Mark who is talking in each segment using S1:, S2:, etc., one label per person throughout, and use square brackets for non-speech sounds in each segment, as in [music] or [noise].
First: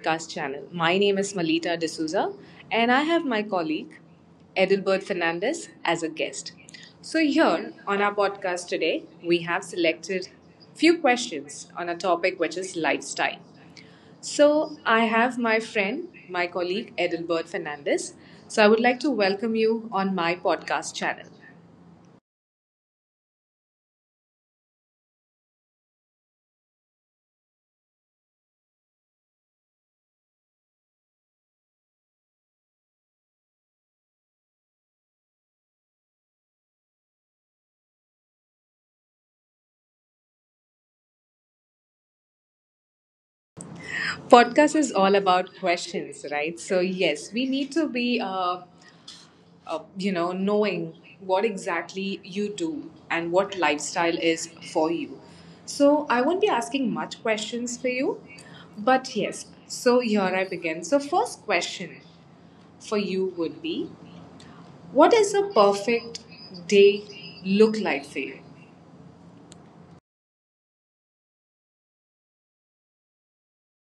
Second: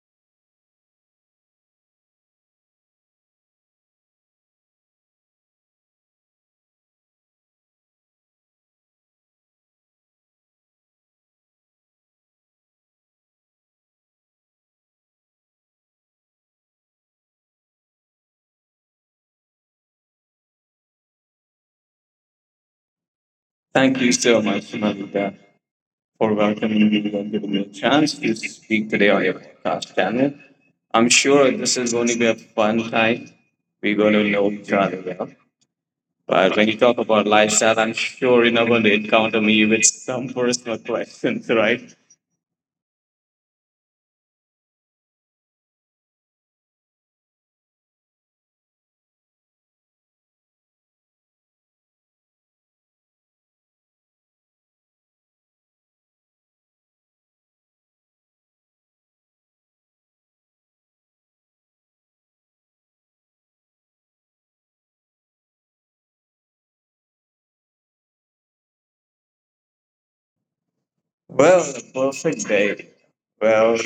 S1: podcast channel. My name is Malita D'Souza, and I have my colleague Edelbert Fernandez as a guest. So, here on our podcast today, we have selected few questions on a topic which is lifestyle. So, I have my friend, my colleague Edelbert Fernandez. So, I would like to welcome you on my podcast channel.
S2: Thank you so much, Malika, for welcoming me and giving me a chance to speak today on your podcast channel. I'm sure this is going to be a fun time. We're going to know each other well. But when you talk about lifestyle, I'm sure you're not going to encounter me with some personal questions, right?
S1: Podcast is all about questions, right? So yes, we need to be knowing what exactly you do and what lifestyle is for you. So I won't be asking much questions for you, but yes, so here I begin. So, first question for you would be, what does a perfect day look like for you?
S2: Well, a perfect day. Well,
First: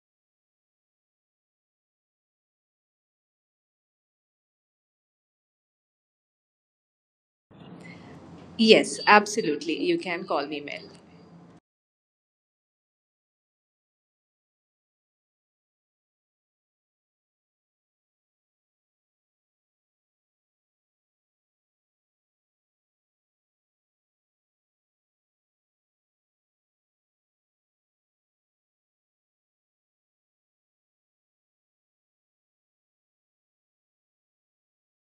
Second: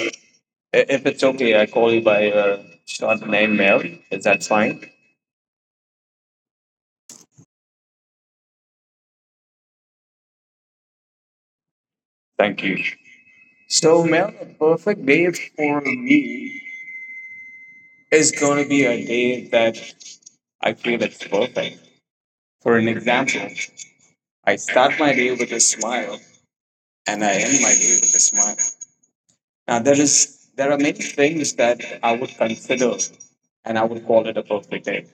S2: if it's okay, I call you by your short name, Mel. Is that fine?
S1: Yes, absolutely. You can call me Mel.
S2: Thank you. So, Mel, a perfect day for me, it's going to be a day that I feel it's perfect. For an example, I start my day with a smile and I end my day with a smile. Now there are many things that I would consider and I would call it a perfect day.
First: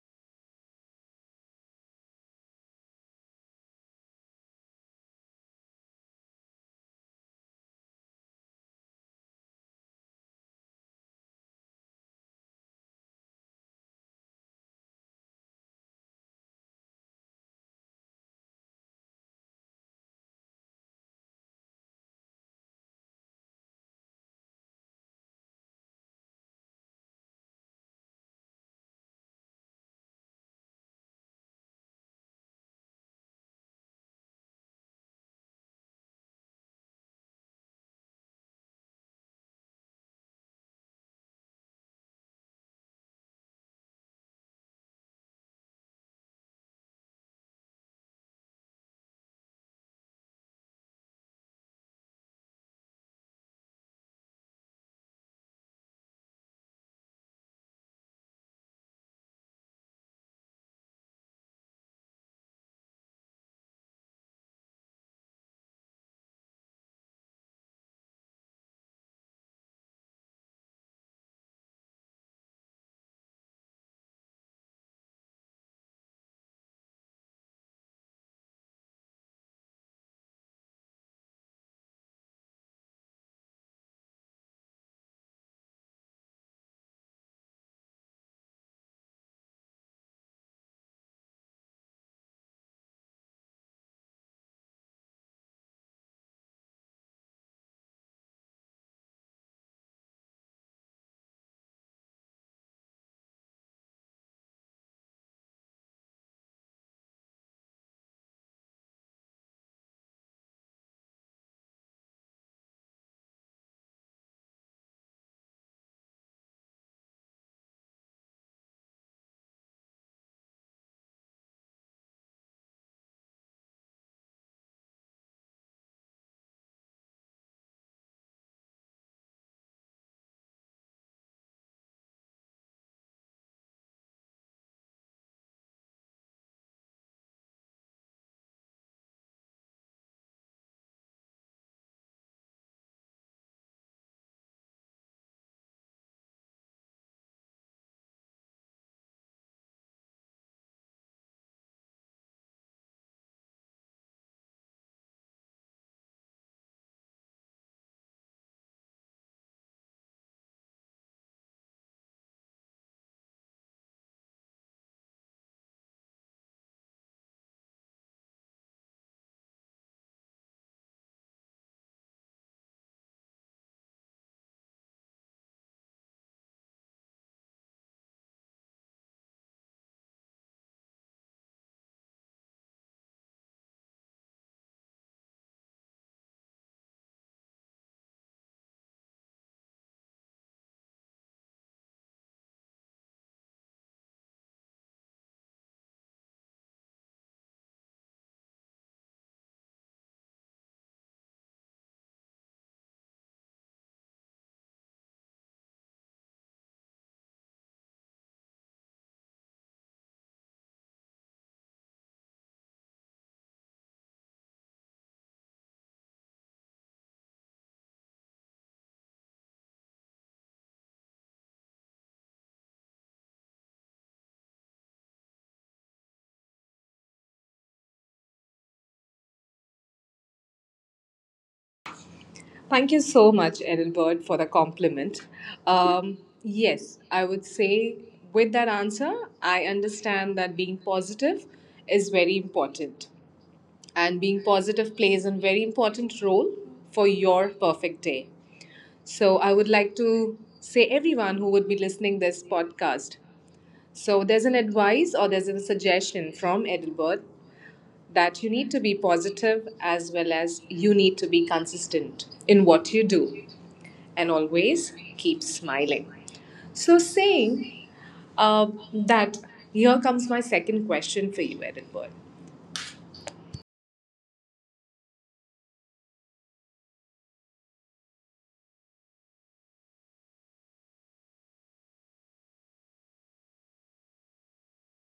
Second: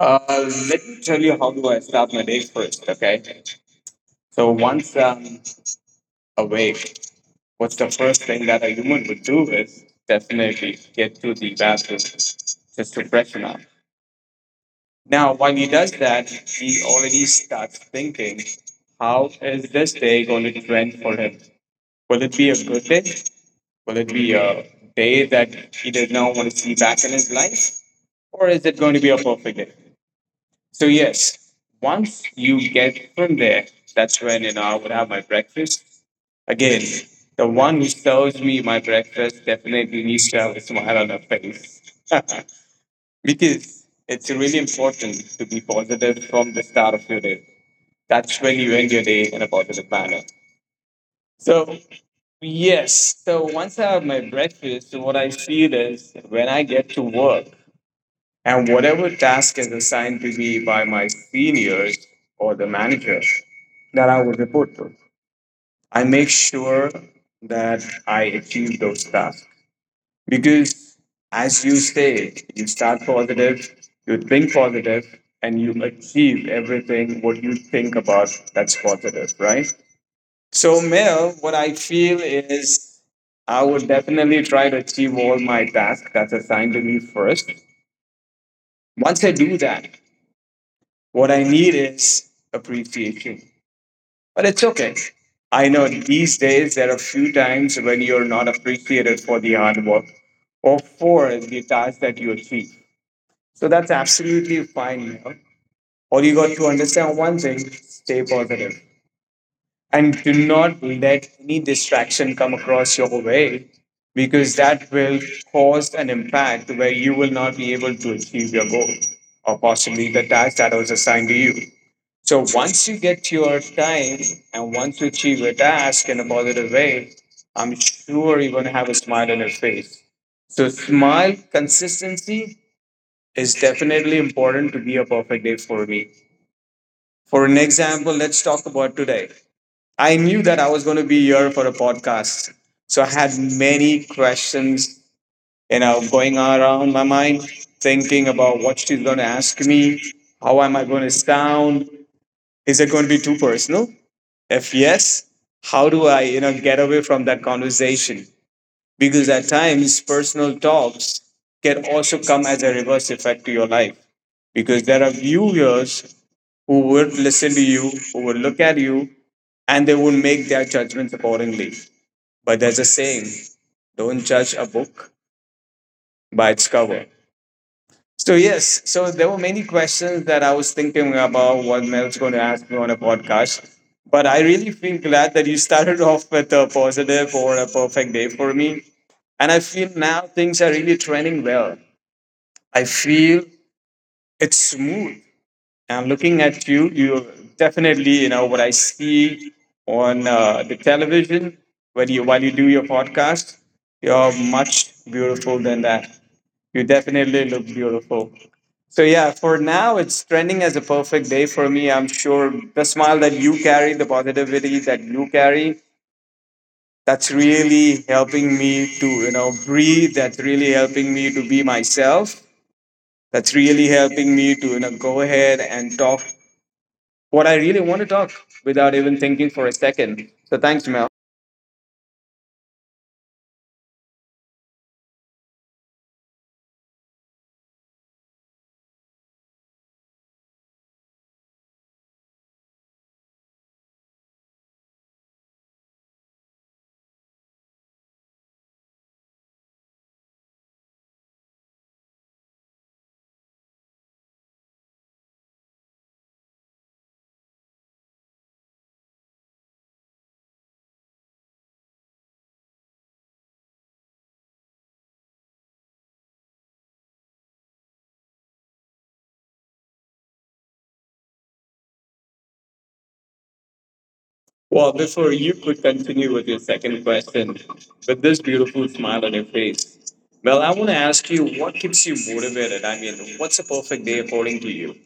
S2: Uh, Let me tell you how do I start my day first, okay? So once I'm awake, what's the first thing that a human would do is definitely get to the bathroom just to freshen up. Now, while he does that, he already starts thinking, how is this day going to trend for him? Will it be a good day? Will it be a day that he does not want to see back in his life? Or is it going to be a perfect day? So, yes, once you get from there, that's when, you know, I would have my breakfast. Again, the one who serves me my breakfast definitely needs to have a smile on her face. [laughs] Because it's really important to be positive from the start of your day. That's when you end your day in a positive manner. So, yes. So, once I have my breakfast, so what I feel is when I get to work and whatever task is assigned to me by my seniors or the manager that I will report to, I make sure that I achieve those tasks. Because as you say, you start positive, you think positive, and you achieve everything what you think about that's positive, right? So, Mel, what I feel is I would definitely try to achieve all my tasks that's assigned to me first. Once I do that, what I need is appreciation. But it's okay. I know these days there are a few times when you're not appreciated for the hard work or for the task that you achieve. So that's absolutely fine. You know? All you got to understand one thing, stay positive and do not let any distraction come across your way because that will cause an impact where you will not be able to achieve your goal or possibly the task that was assigned to you. So once you get your time and once you achieve your task in a positive way, I'm sure you're going to have a smile on your face. So smile, consistency, is definitely important to be a perfect day for me. For an example, let's talk about today. I knew that I was going to be here for a podcast. So I had many questions, you know, going around my mind, thinking about what she's going to ask me. How am I going to sound? Is it going to be too personal? If yes, how do I, you know, get away from that conversation? Because at times, personal talks can also come as a reverse effect to your life. Because there are viewers who would listen to you, who would look at you, and they would make their judgments accordingly. But there's a saying, don't judge a book by its cover. So, yes, so there were many questions that I was thinking about what Mel's going to ask me on a podcast. But I really feel glad that you started [laughs] off with a positive or a perfect day for me. And I feel now things are really trending well. I feel it's smooth. And looking at you, you definitely, you know, what I see on the television when you while you do your podcast, you're much beautiful than that. You definitely look beautiful. So yeah, for now it's trending as a perfect day for me. I'm sure the smile that you carry, the positivity that you carry, that's really helping me to, you know, breathe. That's really helping me to be myself. That's really helping me to, you know, go ahead and talk what I really want to talk without even thinking for a second. So thanks, Mel.
S1: Thank you so much, Edinburgh, for the compliment. Um, yes, I would say with that answer, I understand that being positive is very important. And being positive plays a very important role for your perfect day. So I would like to say everyone who would be listening this podcast. So there's an advice or there's a suggestion from Edinburgh that you need to be positive as well as you need to be consistent in what you do and always keep smiling. So, saying uh, that, here comes my second question for you, Edinburgh.
S2: Well, before you could continue with your second question, with this beautiful smile on your face, Mel, I want to ask you, what keeps you motivated? I mean, what's a perfect day according to you?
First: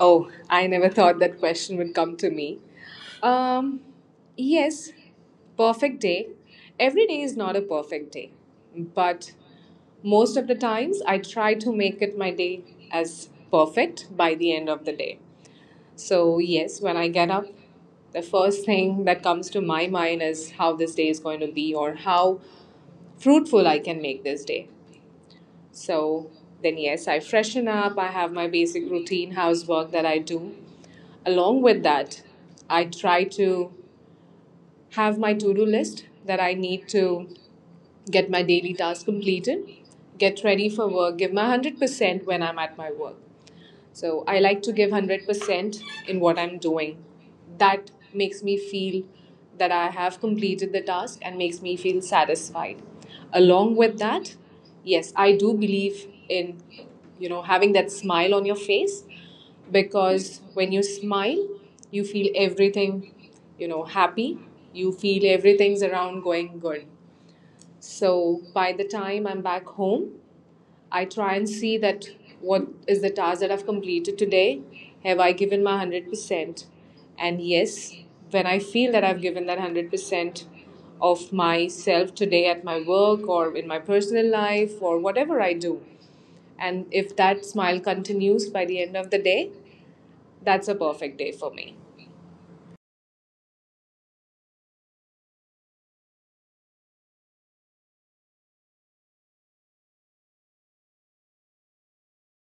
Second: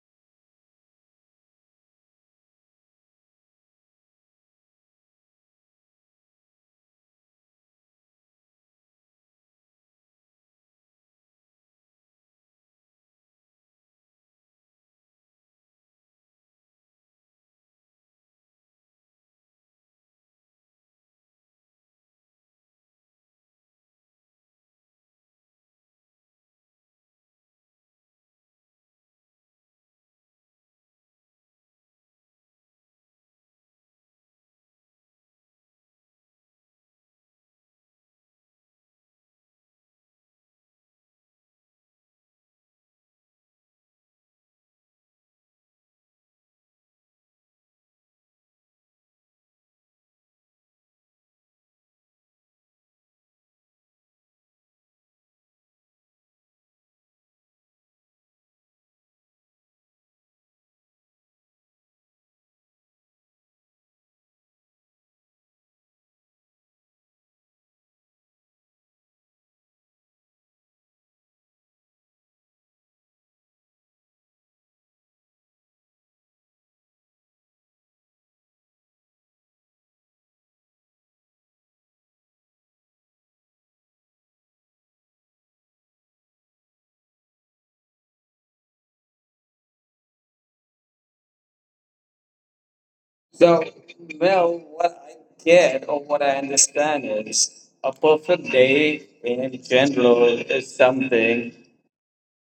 S1: Oh, I never thought that question would come to me. Um, yes, perfect day. Every day is not a perfect day, but most of the times I try to make it my day as perfect by the end of the day. So, yes, when I get up, the first thing that comes to my mind is how this day is going to be or how fruitful I can make this day. So, then, yes, I freshen up, I have my basic routine housework that I do. Along with that, I try to have my to do list that I need to get my daily tasks completed, get ready for work, give my 100% when I'm at my work. So I like to give 100% in what I'm doing. That makes me feel that I have completed the task and makes me feel satisfied. Along with that, yes, I do believe in, you know, having that smile on your face, because when you smile, you feel everything, you know, happy. You feel everything's around going good. So by the time I'm back home, I try and see that what is the task that I've completed today? Have I given my 100%? And yes, when I feel that I've given that 100% of myself today at my work or in my personal life or whatever I do, and if that smile continues by the end of the day, that's a perfect day for me.
S2: So, well, what I get or what I understand is a perfect day in general is something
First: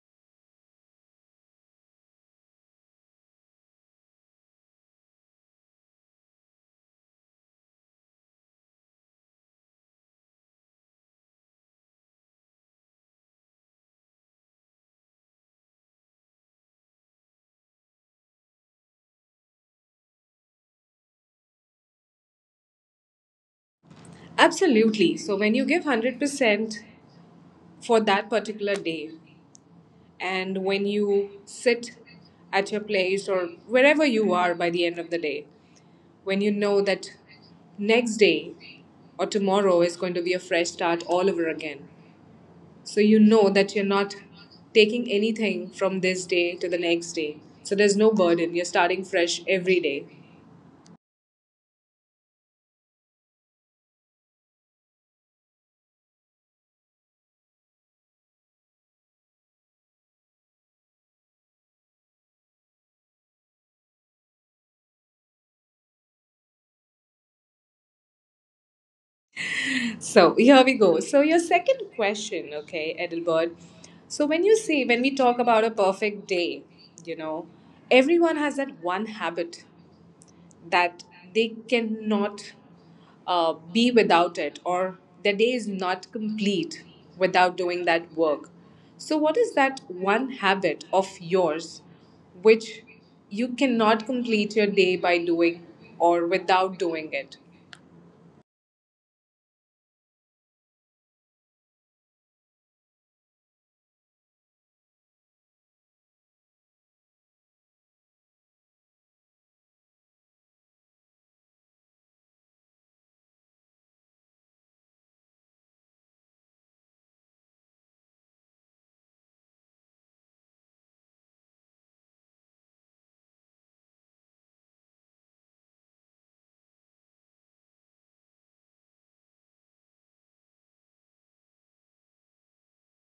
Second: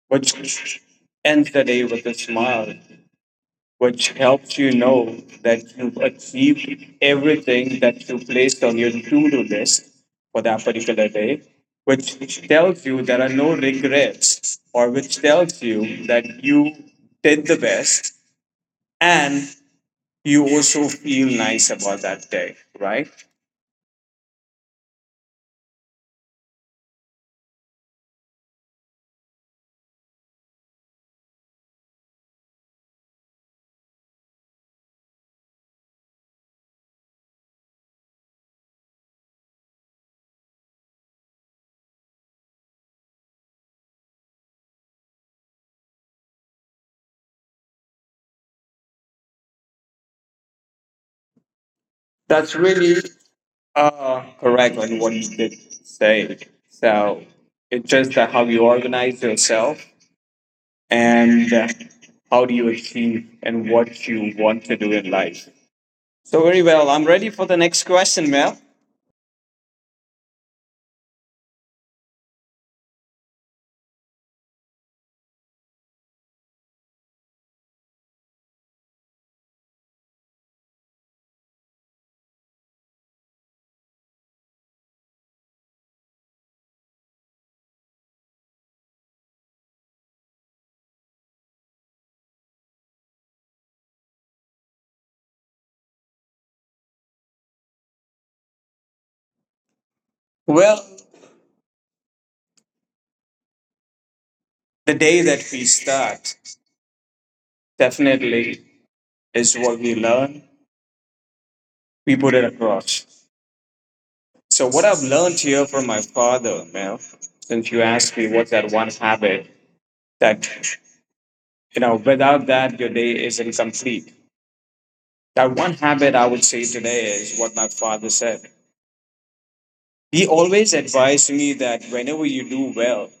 S2: which ends the day with a smile, which helps you know that you've achieved everything that you placed on your to do list for that particular day, which tells you there are no regrets, or which tells you that you did the best and you also feel nice about that day, right?
S1: Absolutely. So when you give 100% for that particular day, and when you sit at your place or wherever you are by the end of the day, when you know that next day or tomorrow is going to be a fresh start all over again. So you know that you're not taking anything from this day to the next day. So there's no burden. You're starting fresh every day.
S2: That's really correct on what you did say. So it's just that how you organize yourself and how do you achieve and what you want to do in life. So very well. I'm ready for the next question, Mel.
S1: So here we go. So your second question, okay, Edelbert. So when you see when we talk about a perfect day, you know, everyone has that one habit that they cannot be without it or their day is not complete without doing that work. So, what is that one habit of yours which you cannot complete your day by doing or without doing it?
S2: Well, the day that we start definitely is what we learn. We put it across. So what I've learned here from my father, Mel, since you asked me what's that one habit that, you know, without that your day is incomplete. That one habit I would say today is what my father said. He always advised me that whenever you do well,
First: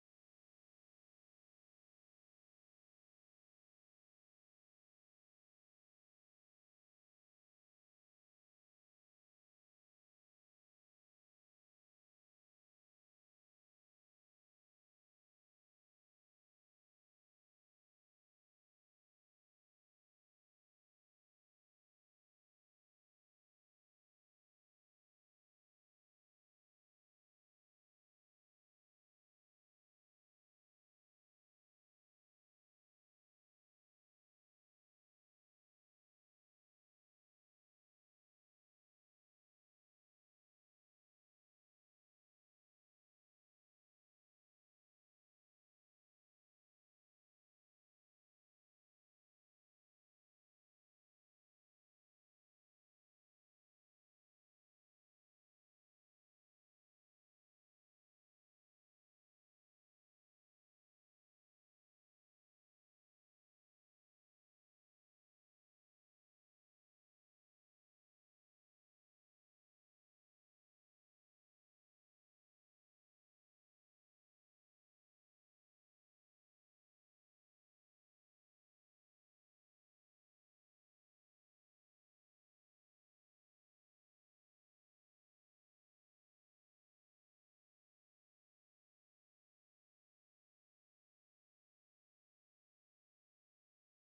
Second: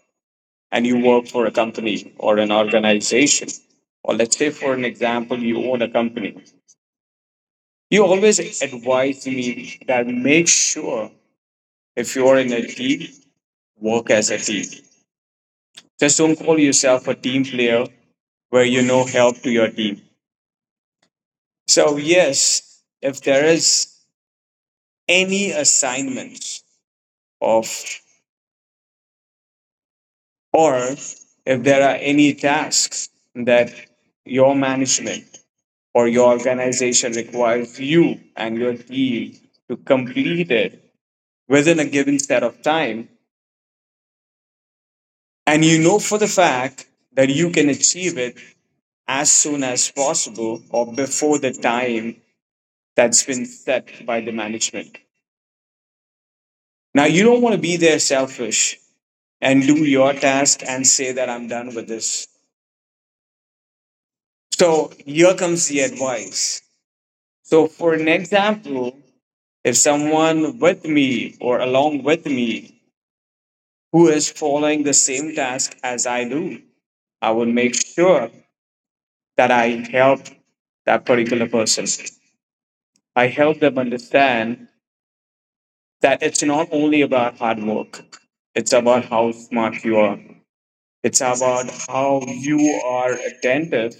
S2: and you work for a company or an organization, or let's say, for an example, you own a company, you always advise me that make sure if you're in a team, work as a team. Just don't call yourself a team player where you no help to your team. So, yes, if there is any assignments of, or if there are any tasks that your management or your organization requires you and your team to complete it within a given set of time and you know for the fact that you can achieve it as soon as possible or before the time that's been set by the management, now you don't want to be there selfish and do your task and say that I'm done with this. So here comes the advice. So for an example, if someone with me or along with me who is following the same task as I do. I will make sure that I help that particular person. I help them understand that it's not only about hard work, it's about how smart you are, it's about how you are attentive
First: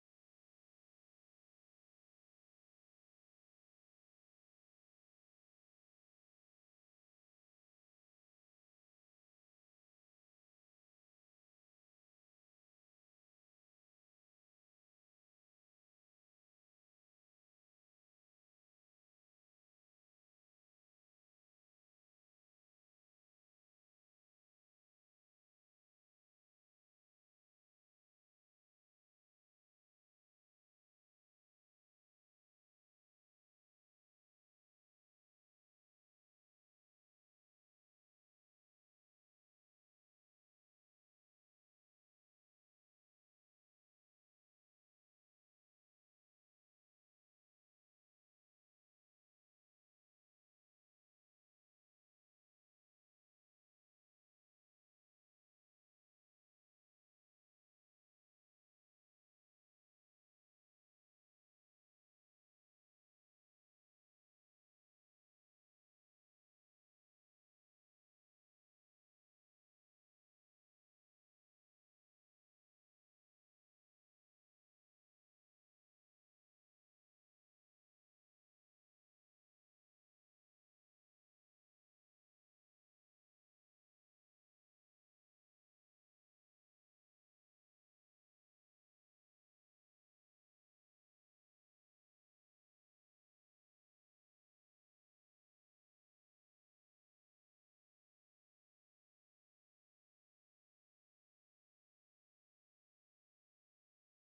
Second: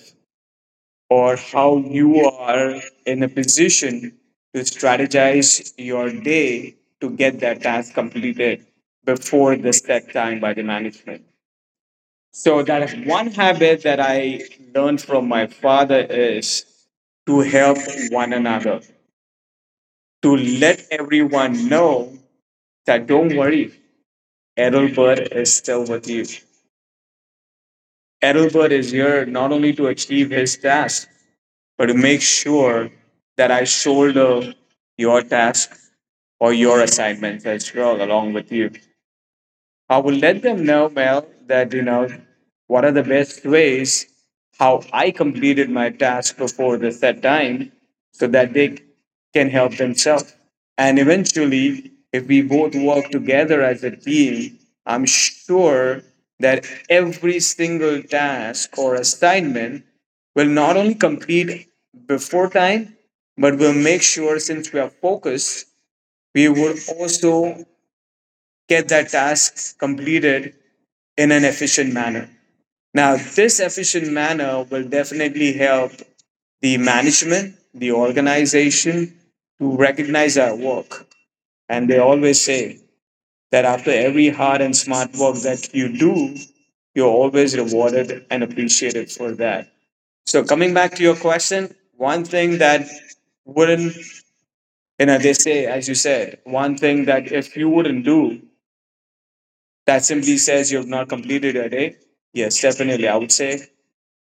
S2: or how you are in a position to strategize your day to get that task completed before the set time by the management. So that is one habit that I learned from my father, is to help one another, to let everyone know that don't worry, Ethelbert is still with you. Ethelbert is here not only to achieve his task, but to make sure that I shoulder your task or your assignments as well along with you. I will let them know, Mel, that you know what are the best ways how I completed my task before the set time, so that they can help themselves. And eventually, if we both work together as a team, I'm sure that every single task or assignment will not only complete before time, but will make sure since we are focused, we will also get that task completed in an efficient manner. Now, this efficient manner will definitely help the management, the organization to recognize our work. And they always say that after every hard and smart work that you do, you're always rewarded and appreciated for that. So, coming back to your question, one thing that wouldn't, you know, they say, as you said, one thing that if you wouldn't do, that simply says you've not completed your day. Yes, definitely. I would say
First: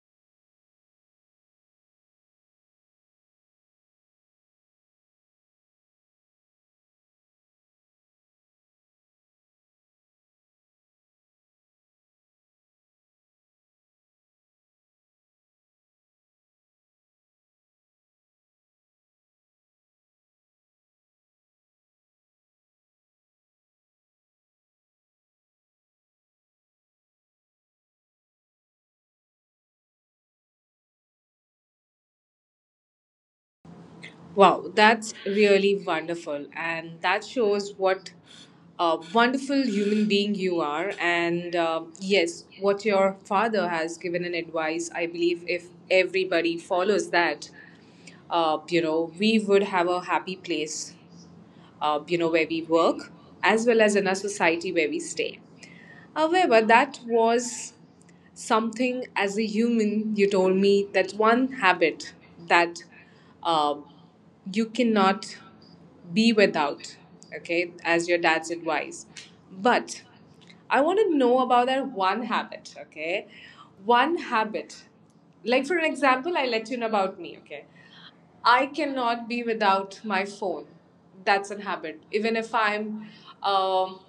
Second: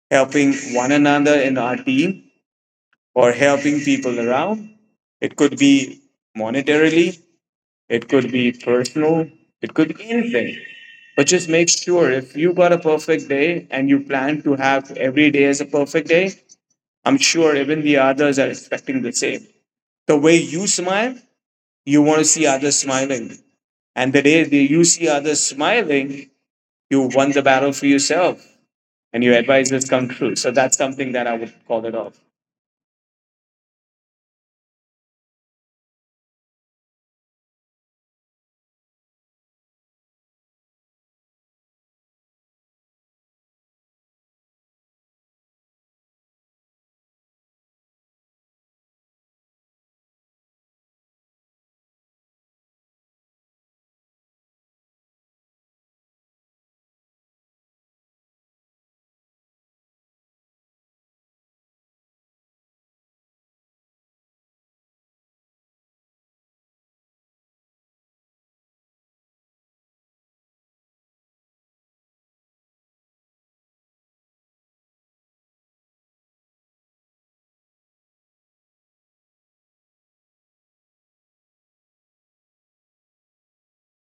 S2: helping one another in our team or helping people around. It could be monetarily, it could be personal, it could be anything. But just make sure if you got a perfect day and you plan to have every day as a perfect day, I'm sure even the others are expecting the same. The way you smile, you want to see others smiling. And the day that you see others smiling, you won the battle for yourself and your advices come true. So that's something that I would call it off.
S1: Wow, that's really wonderful. And that shows what a wonderful human being you are. And yes, what your father has given an advice, I believe if everybody follows that, you know, we would have a happy place, you know, where we work, as well as in our society where we stay. However, that was something as a human, you told me that one habit that uh, you cannot be without, okay, as your dad's advice. But I want to know about that one habit, okay? One habit. Like, for an example, I let you know about me, okay? I cannot be without my phone. That's a habit. Even if I'm um,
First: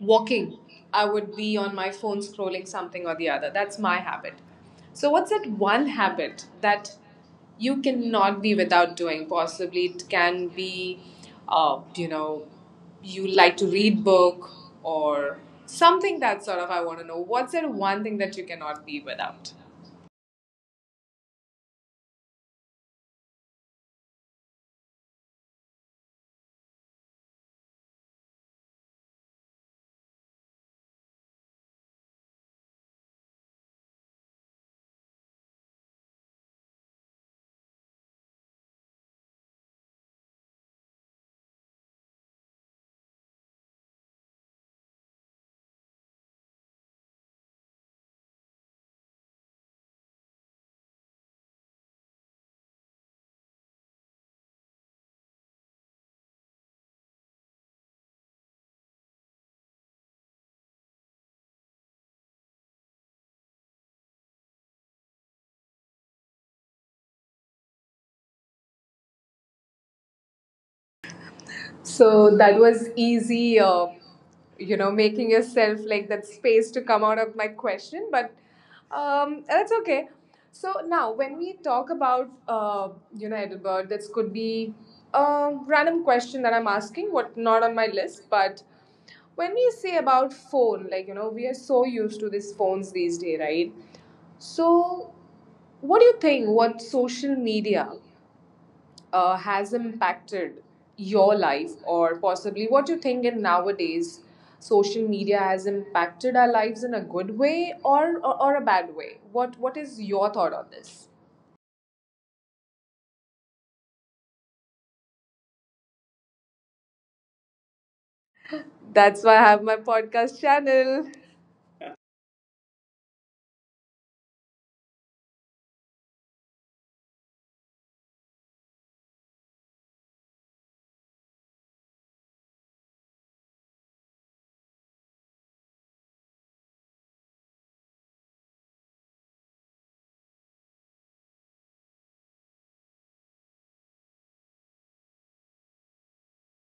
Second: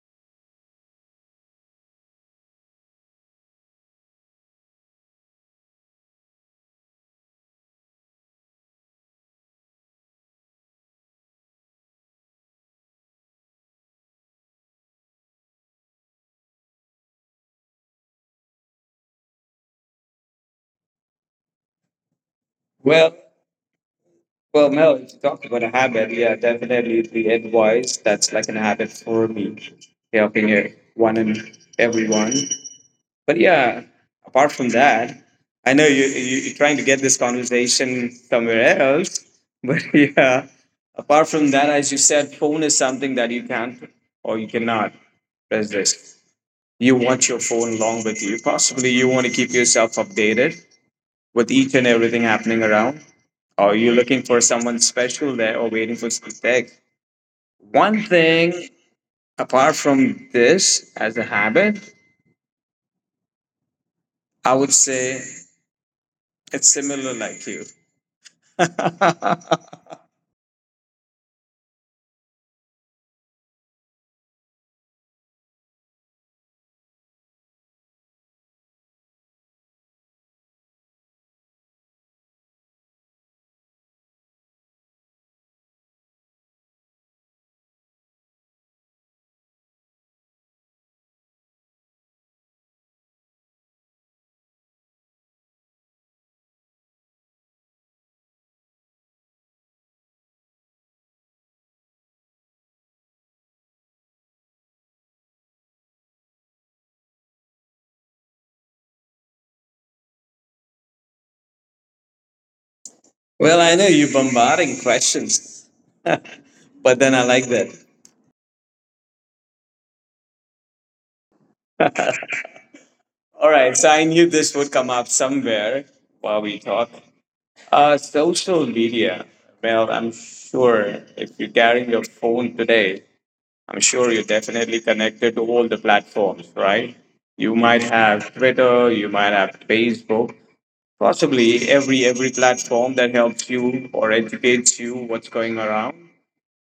S1: walking, I would be on my phone scrolling something or the other. That's my habit. So, what's that one habit that you cannot be without doing? Possibly it can be, you know, you like to read book or something that sort of I want to know. What's that one thing that you cannot be without?
S2: Well, Well, Mel, if you talk about a habit, yeah, definitely the advice that's like a habit for me, helping everyone and everyone. But yeah, apart from that, I know you're trying to get this conversation somewhere else, but [laughs] yeah, apart from that, as you said, phone is something that you can or you cannot resist. You want your phone along with you. Possibly you want to keep yourself updated with each and everything happening around. Are you looking for someone special there or waiting for some text? One thing apart from this as a habit, I would say it's similar like you. [laughs] well,
S1: So that was easy, you know, making yourself like that space to come out of my question, but that's okay. So now, when we talk about, you know, Edinburgh, this could be a random question that I'm asking, what not on my list, but when we say about phone, like, you know, we are so used to these phones these days, right? So, what do you think? What social media has impacted your life, or possibly what you think in nowadays social media has impacted our lives in a good way, or a bad way? What is your thought on this?
S2: I know you're bombarding questions, but then I like that.
S1: That's why I have my podcast channel.
S2: All right, so I knew this would come up somewhere while we talk. Social media. Well, I'm sure if you're carrying your phone today, I'm sure you're definitely connected to all the platforms, right? You might have Twitter, you might have Facebook, possibly every platform that helps you or educates you what's going around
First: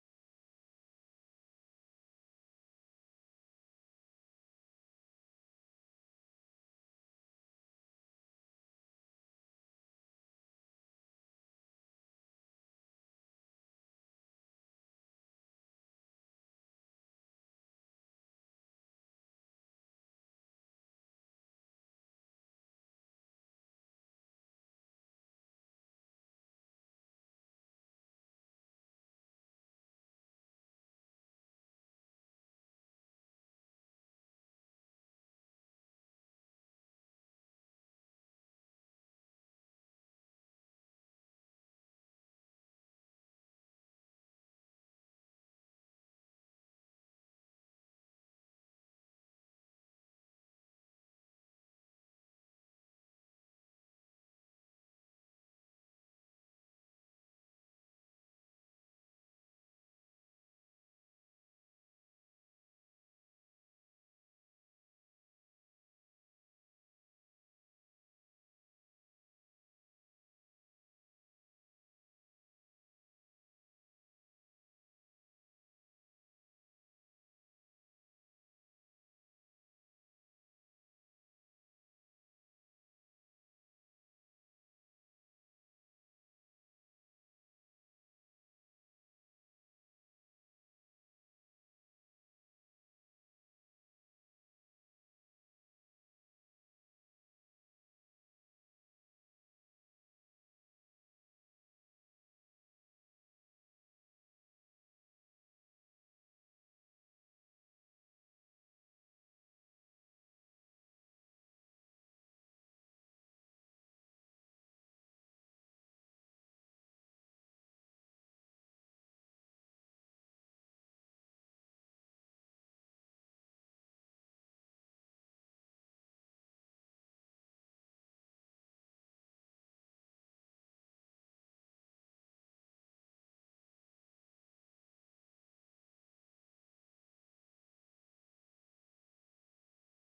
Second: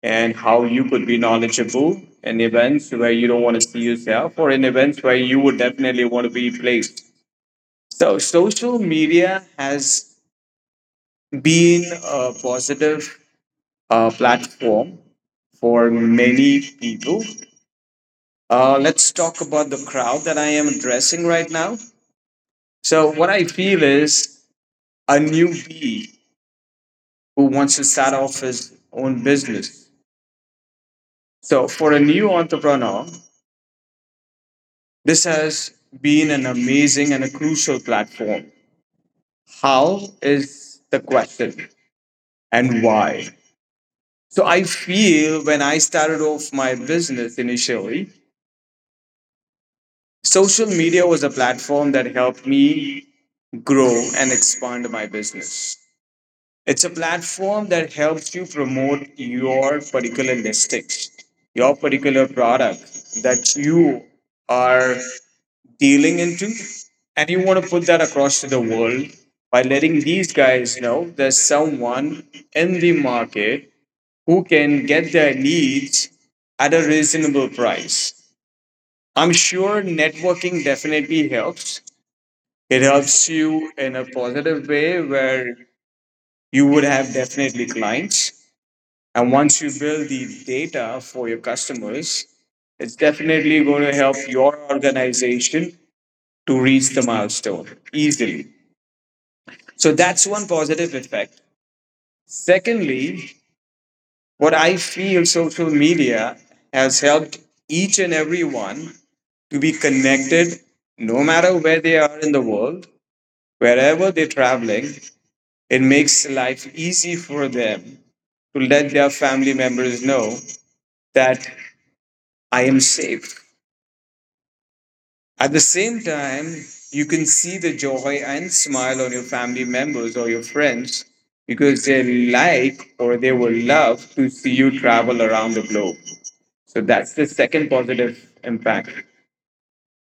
S2: and how you could be knowledgeable in events where you don't want to see yourself or in events where you would definitely want to be placed. So social media has been a positive platform for many people. Let's talk about the crowd that I am addressing right now. So, what I feel is a newbie who wants to start off his own business. So, for a new entrepreneur, this has been an amazing and a crucial platform. How is the question, and why? So, I feel when I started off my business initially, social media was a platform that helped me grow and expand my business. It's a platform that helps you promote your particular listings, your particular product that you are dealing into, and you want to put that across to the world by letting these guys know there's someone in the market who can get their leads at a reasonable price. I'm sure networking definitely helps. It helps you in a positive way where you would have definitely clients. And once you build the data for your customers, it's definitely going to help your organization to reach the milestone easily. So that's one positive effect. Secondly, what I feel social media has helped each and everyone to be connected no matter where they are in the world, wherever they're traveling, it makes life easy for them to let their family members know that I am safe. At the same time, you can see the joy and smile on your family members or your friends because they like or they will love to see you travel around the globe. So that's the second positive impact.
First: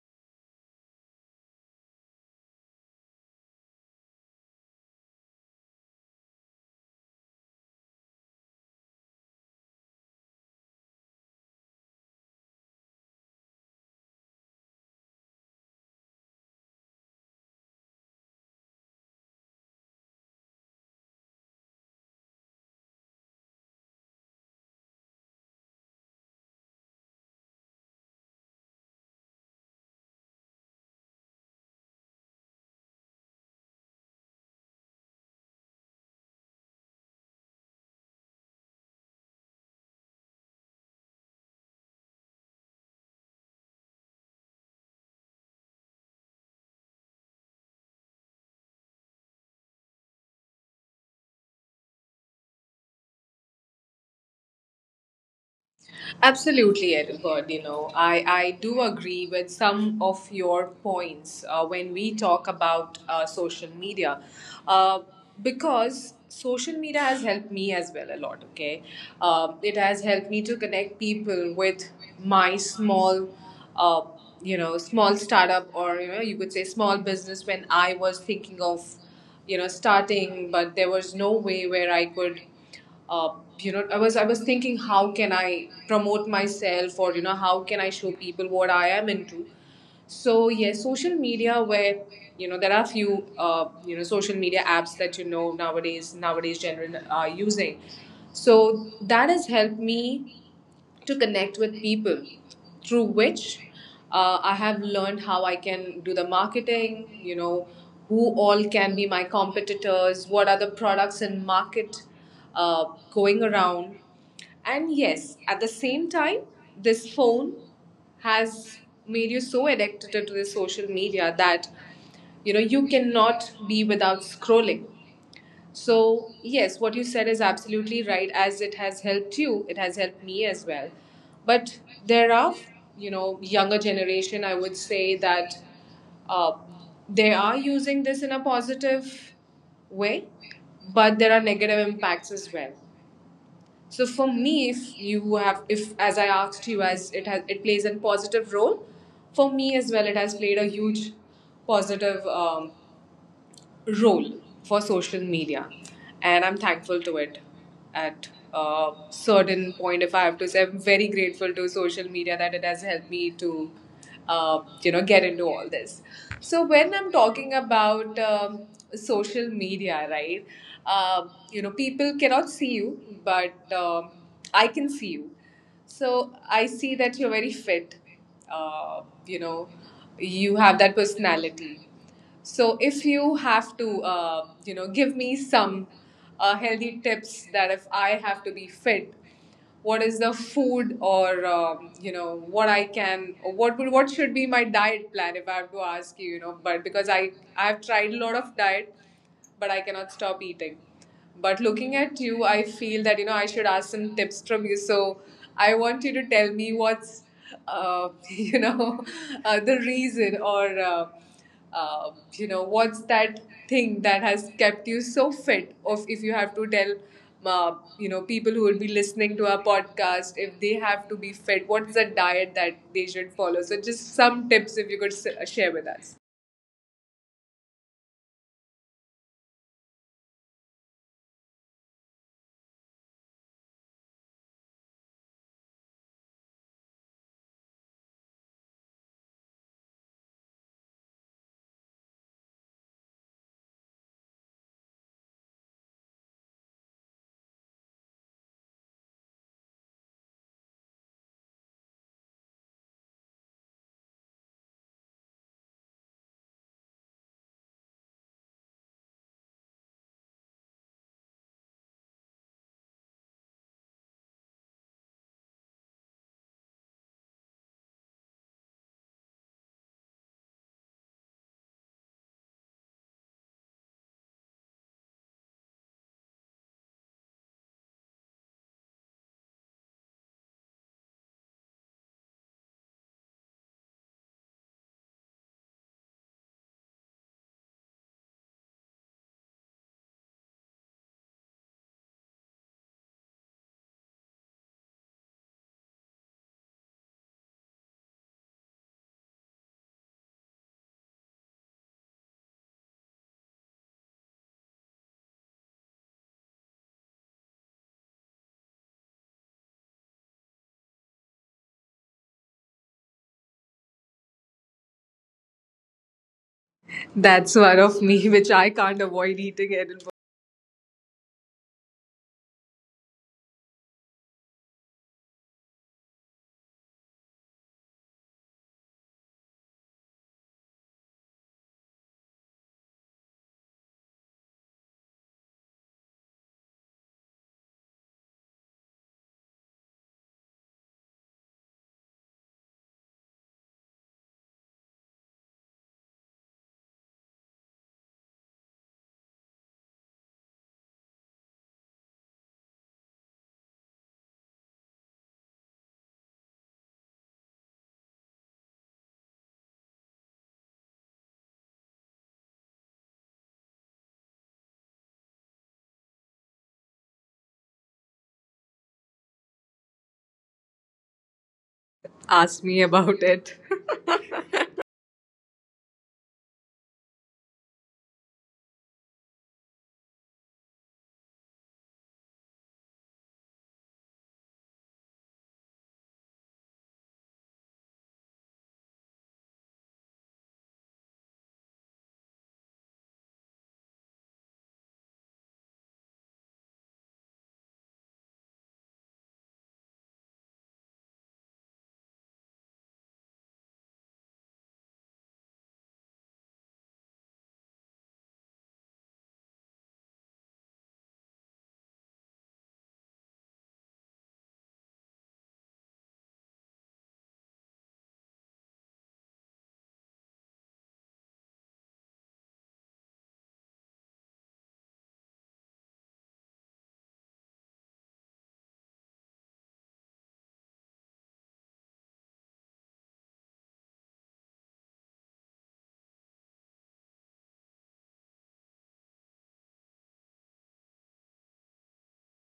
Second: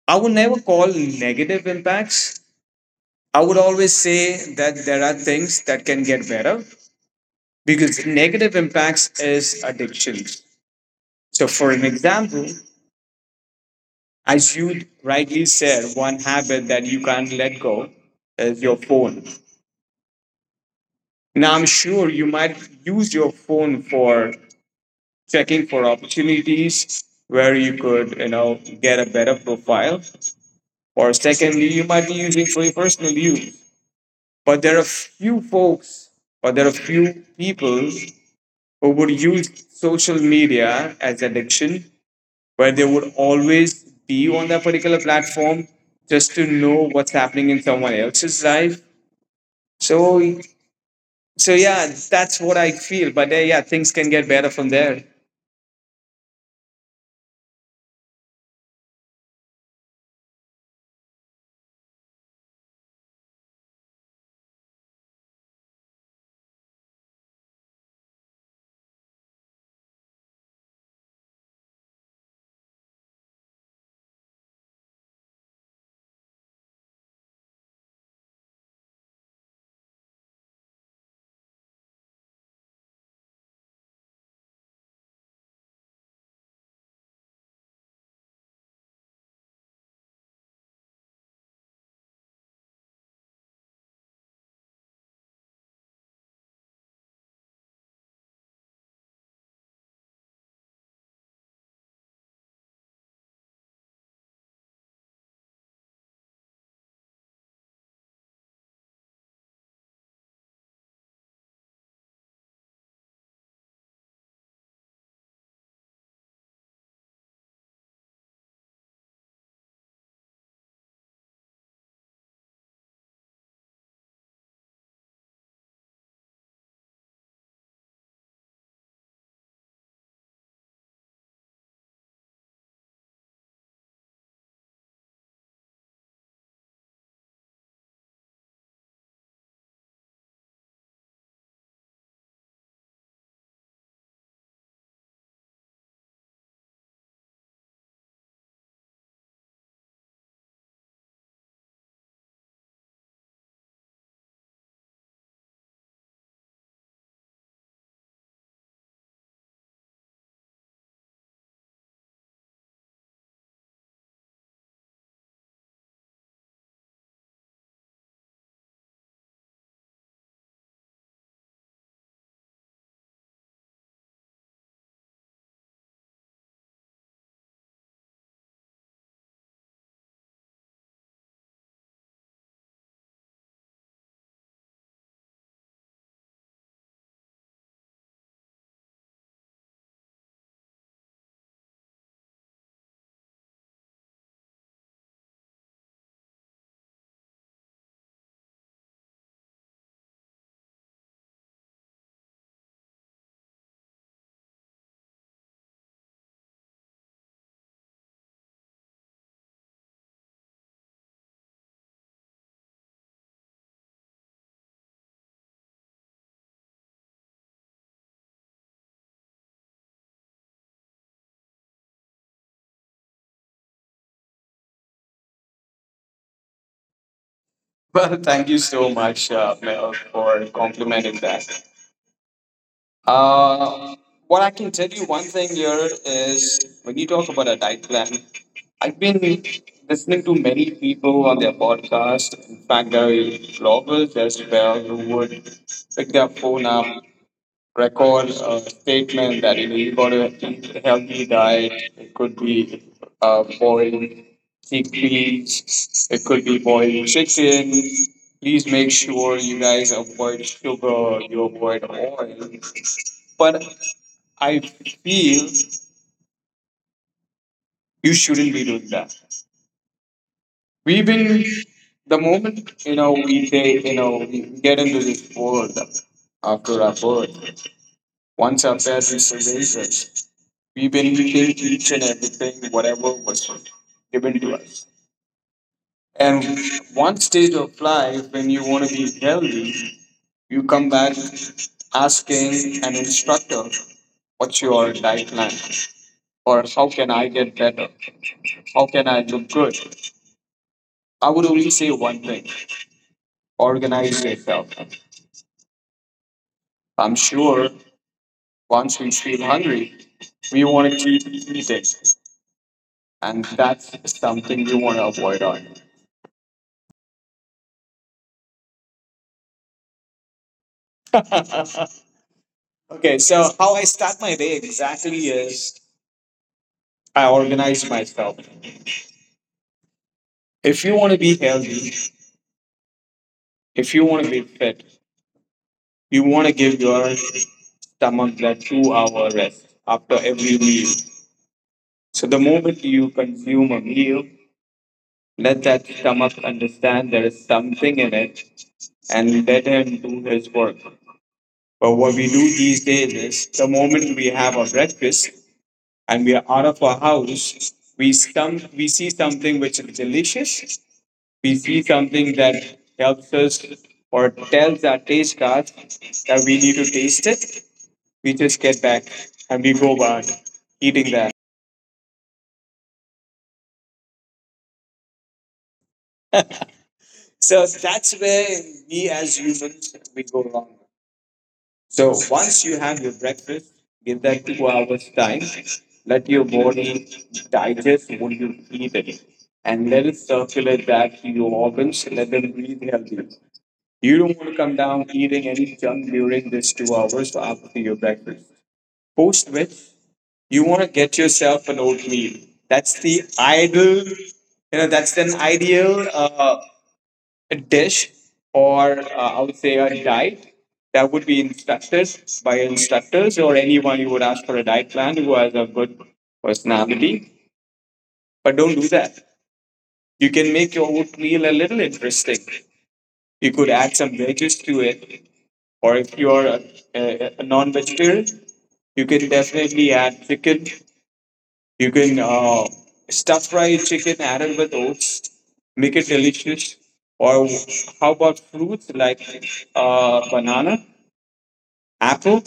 S2: I would never call negative impacts. I would always say that there are things that can get better because negative impacts is addictions. So, for an example, as you rightly said, one habit that you can't let go is your phone. Now, I'm sure you might use your phone for checking for opportunities where you could, get a better profile. Or secondly, you might be using for your personal use. But there are few folks, or there are few people who would use social media as addiction, where they would always be on that particular platform just to know what's happening in someone else's life. So, yeah, that's what I feel. But yeah, things can get better from there.
S1: Absolutely, Edward. You know, I do agree with some of your points when we talk about social media, uh, because social media has helped me as well a lot, okay? It has helped me to connect people with my small. Uh, you know, small startup, or you know, you could say small business when I was thinking of, you know, starting, but there was no way where I could, uh, you know, I was thinking, how can I promote myself, or you know, how can I show people what I am into? So yes, social media, where you know there are a few you know social media apps that you know nowadays general are using. So that has helped me to connect with people, through which I have learned how I can do the marketing, you know, who all can be my competitors, what are the products in market uh, going around. And yes, at the same time, this phone has made you so addicted to the social media that you know you cannot be without scrolling. So, yes, what you said is absolutely right. As it has helped you, it has helped me as well. But there are, you know, younger generation, I would say, that uh, they are using this in a positive way, but there are negative impacts as well. So for me, if you have, if as I asked you, as it has, it plays a positive role. For me as well, it has played a huge positive role for social media, and I'm thankful to it. At a certain point, if I have to say, I'm very grateful to social media that it has helped me to, you know, get into all this. So when I'm talking about social media, right? You know, people cannot see you, but I can see you. So I see that you're very fit. Uh, you know, you have that personality. So if you have to, you know, give me some healthy tips, that if I have to be fit, what is the food, or you know what I can, or what would, what should be my diet plan, if I have to ask you, you know, but because I have tried a lot of diet, but I cannot stop eating. But looking at you, I feel that you know I should ask some tips from you. So I want you to tell me what's [laughs] you know the reason or you know, what's that thing that has kept you so fit? Of if you have to tell, you know, people who will be listening to our podcast, if they have to be fit, what's the diet that they should follow? So just some tips if you could share with us.
S2: Well, thank you so much, Mel, for complimenting that. Uh, what I can tell you one thing here is when you talk about a diet plan, I've been listening to many people on their podcast. In fact, there are bloggers as well who would pick their phone up, record a statement that you know you got to eat a healthy diet. It could be boiled chickpeas. It could be boiled chicken. Please make sure you guys avoid sugar. You avoid oil. But I feel you shouldn't be doing that. We've been The moment you know we say you know we get into this world after our birth. Once our parents raise us, we benefited each and everything, whatever was given to us. And one stage of life when you want to be healthy, you come back asking an instructor, what's your diet plan? Or how can I get better? How can I look good? I would only say one thing: organize yourself. I'm sure once we feel hungry, we want to keep eating. And that's something we want to avoid on.
S1: That's one of me [laughs] which I can't avoid eating. Edinburgh
S2: [laughs] Okay, so how I start my day exactly is I organize myself. If you want to be healthy, if you want to be fit, you want to give your stomach that 2 hour rest after every meal. So the moment you consume a meal, let that stomach understand there is something in it and let him do his work. But what we do these days is the moment we have our breakfast and we are out of our house, we see something which is delicious, we see something that helps us or tells our taste buds that we need to taste it, we just get back and we go back eating that.
S1: asked me about it. [laughs]
S2: So that's where we as humans we go wrong. So once you have your breakfast, give that 2 hours time. Let your body digest what you eat it and let it circulate back to your organs and let them breathe healthy. You don't want to come down eating any junk during this 2 hours after your breakfast, post which you want to get yourself an oatmeal. That's the ideal, that's an ideal dish or I would say a diet that would be instructed by instructors or anyone you would ask for a diet plan who has a good personality. But don't do that. You can make your oatmeal a little interesting. You could add some veggies to it, or if you are a non-vegetarian, you can definitely add chicken. You can stuff fry chicken added with oats, make it delicious. Or how about fruits like banana, apple?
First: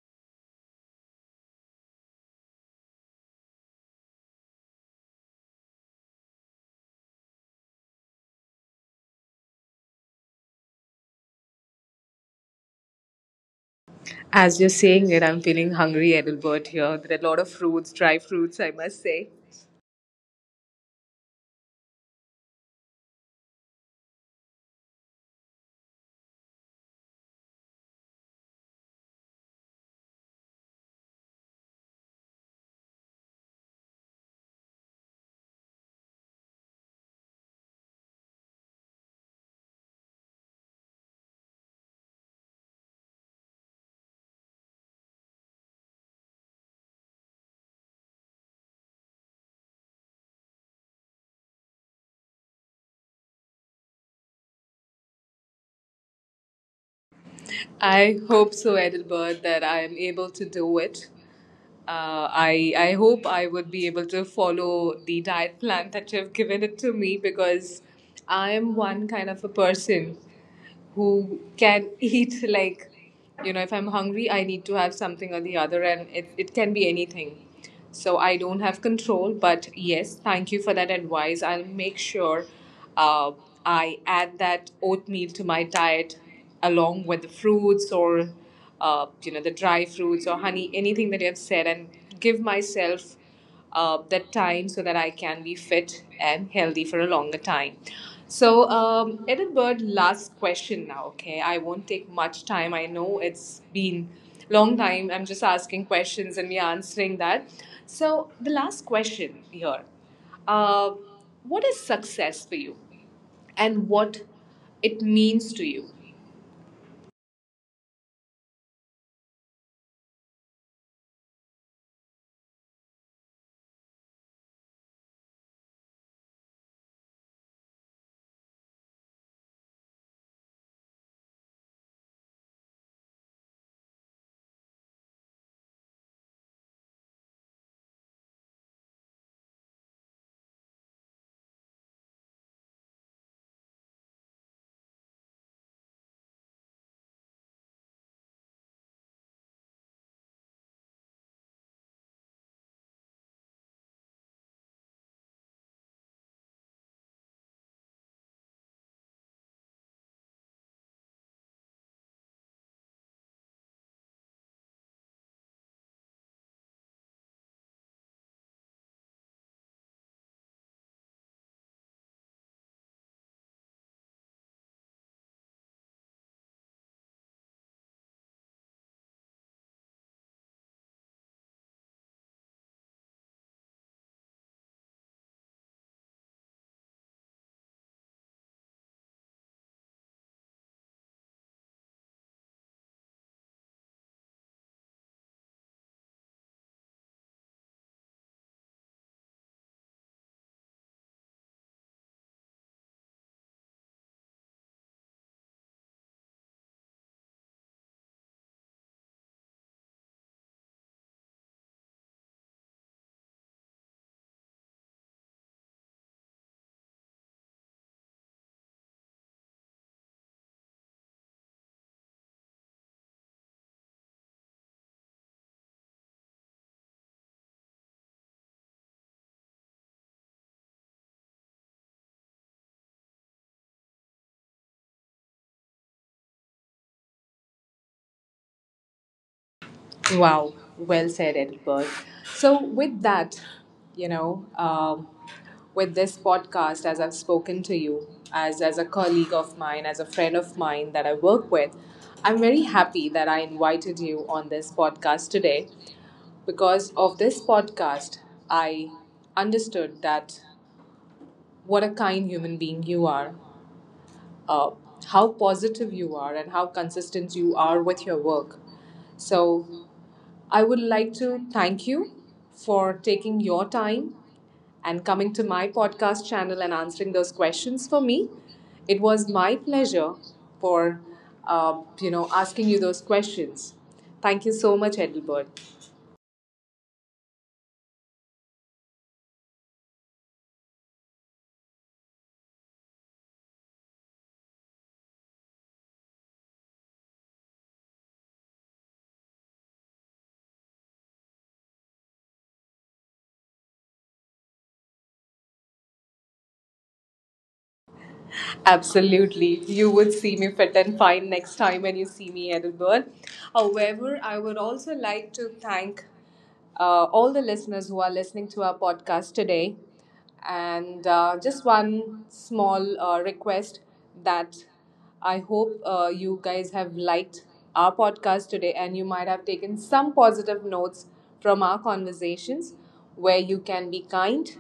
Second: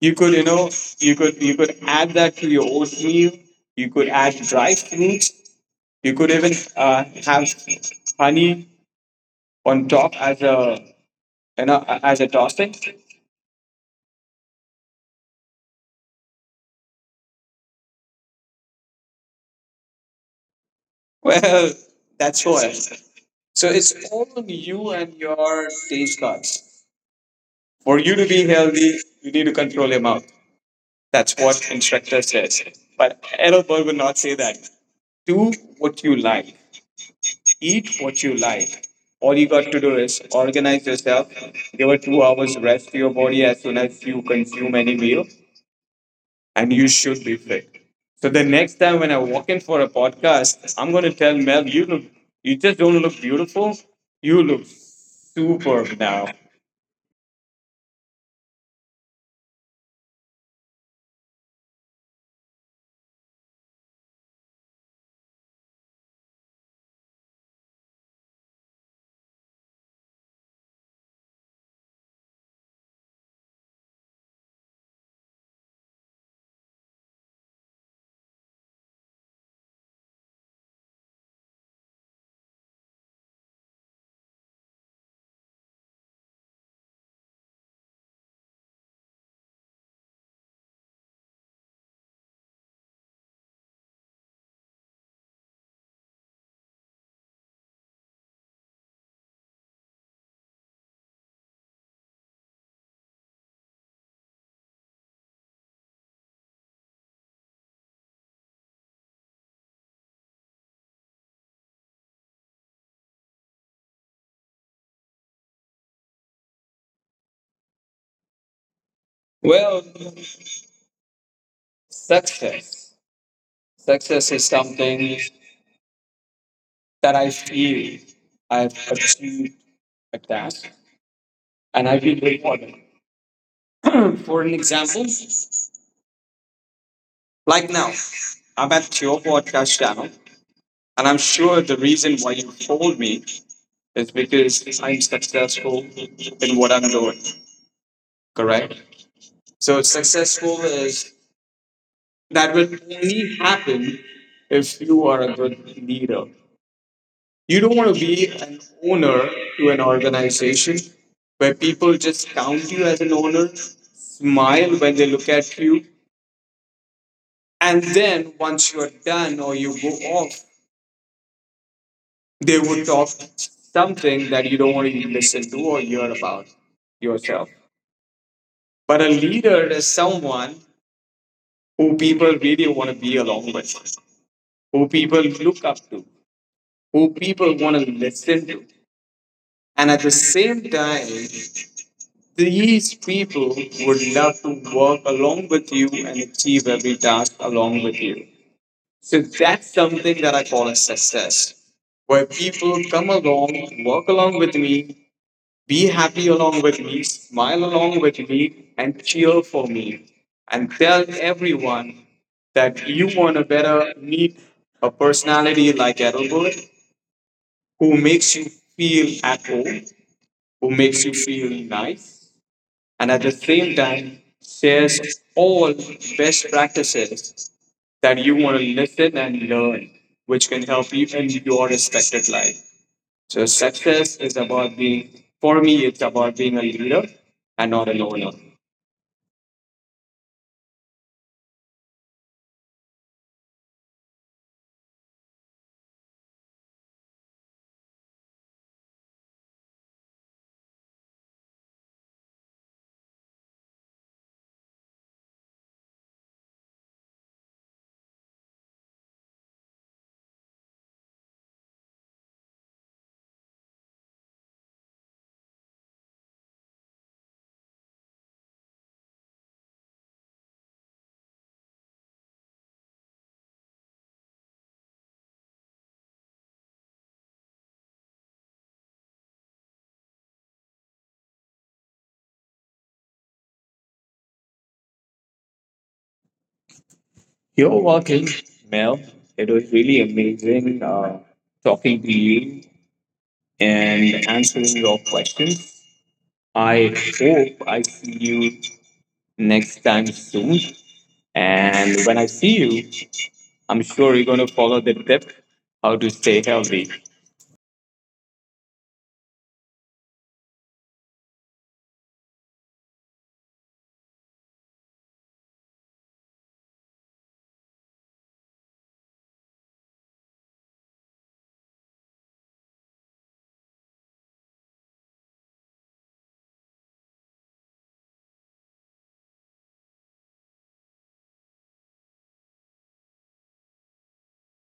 S2: You could you know you could add that to your oatmeal. You could add dry fruits. You could even have honey on top as a as a topping. [laughs]
S1: As you're saying it, I'm feeling hungry, Edelbert, here. There are a lot of fruits, dry fruits, I must say.
S2: Well, that's what. So it's all on you and your taste buds. For you to be healthy, you need to control your mouth. That's what instructor says. But Adelberg would not say that. Do what you like. Eat what you like. All you got to do is organize yourself. Give a 2 hours rest to your body as soon as you consume any meal, and you should be fit. So the next time when I walk in for a podcast, I'm gonna tell Mel, you look, you just don't look beautiful. You look superb now.
S1: I hope so, Edelbert, that I am able to do it. I hope I would be able to follow the diet plan that you've given it to me, because I am one kind of a person who can [laughs] eat like, you know, if I'm hungry I need to have something or the other, and it can be anything, so I don't have control, but yes, thank you for that advice. I'll make sure uh, I add that oatmeal to my diet along with the fruits, or you know, the dry fruits or honey, anything that you have said, and give myself that time so that I can be fit and healthy for a longer time. So, Edinburgh, last question now, okay? I won't take much time. I know it's been long time. I'm just asking questions and we're answering that. So, the last question here, uh, what is success for you and what it means to you?
S2: Well, success. Success is something that I feel I've achieved a task and I feel rewarded. [clears throat] For an example, like now, I'm at your podcast channel and I'm sure the reason why you told me is because I'm successful in what I'm doing, correct? So successful is, that will only happen if you are a good leader. You don't want to be an owner to an organization where people just count you as an owner, smile when they look at you, and then once you're done or you go off, they would talk something that you don't want to listen to or hear about yourself. But a leader is someone who people really want to be along with, who people look up to, who people want to listen to. And at the same time, these people would love to work along with you and achieve every task along with you. So that's something that I call a success, where people come along, work along with me, be happy along with me, smile along with me, and cheer for me, and tell everyone that you want a better meet, a personality like Edelbert who makes you feel at home, who makes you feel nice, and at the same time shares all best practices that you want to listen and learn, which can help you in your respected life. So success is about being, for me, it's about being a leader and not an owner.
S1: Wow, well said, Edward. So, with that, you know, um, with this podcast, as I've spoken to you, as a colleague of mine, as a friend of mine that I work with, I'm very happy that I invited you on this podcast today. Because of this podcast, I understood that what a kind human being you are, uh, how positive you are, and how consistent you are with your work. So I would like to thank you for taking your time and coming to my podcast channel and answering those questions for me. It was my pleasure for you know asking you those questions. Thank you so much, Edelbert.
S2: You're welcome, Mel. It was really amazing talking to you and answering your questions. I hope I see you next time soon. And when I see you, I'm sure you're going to follow the tip how to stay healthy.
S1: Absolutely. You would see me fit and fine next time when you see me, Edinburgh. However, I would also like to thank all the listeners who are listening to our podcast today. And just one small request that I hope you guys have liked our podcast today, and you might have taken some positive notes from our conversations where you can be kind,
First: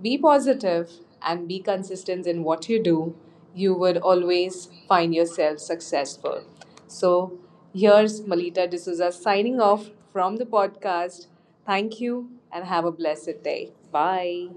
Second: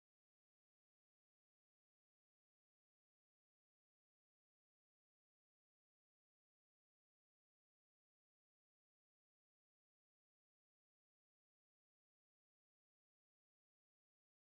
S1: be positive, and be consistent in what you do. You would always find yourself successful. So, here's Malita D'Souza signing off from the podcast. Thank you and have a blessed day. Bye.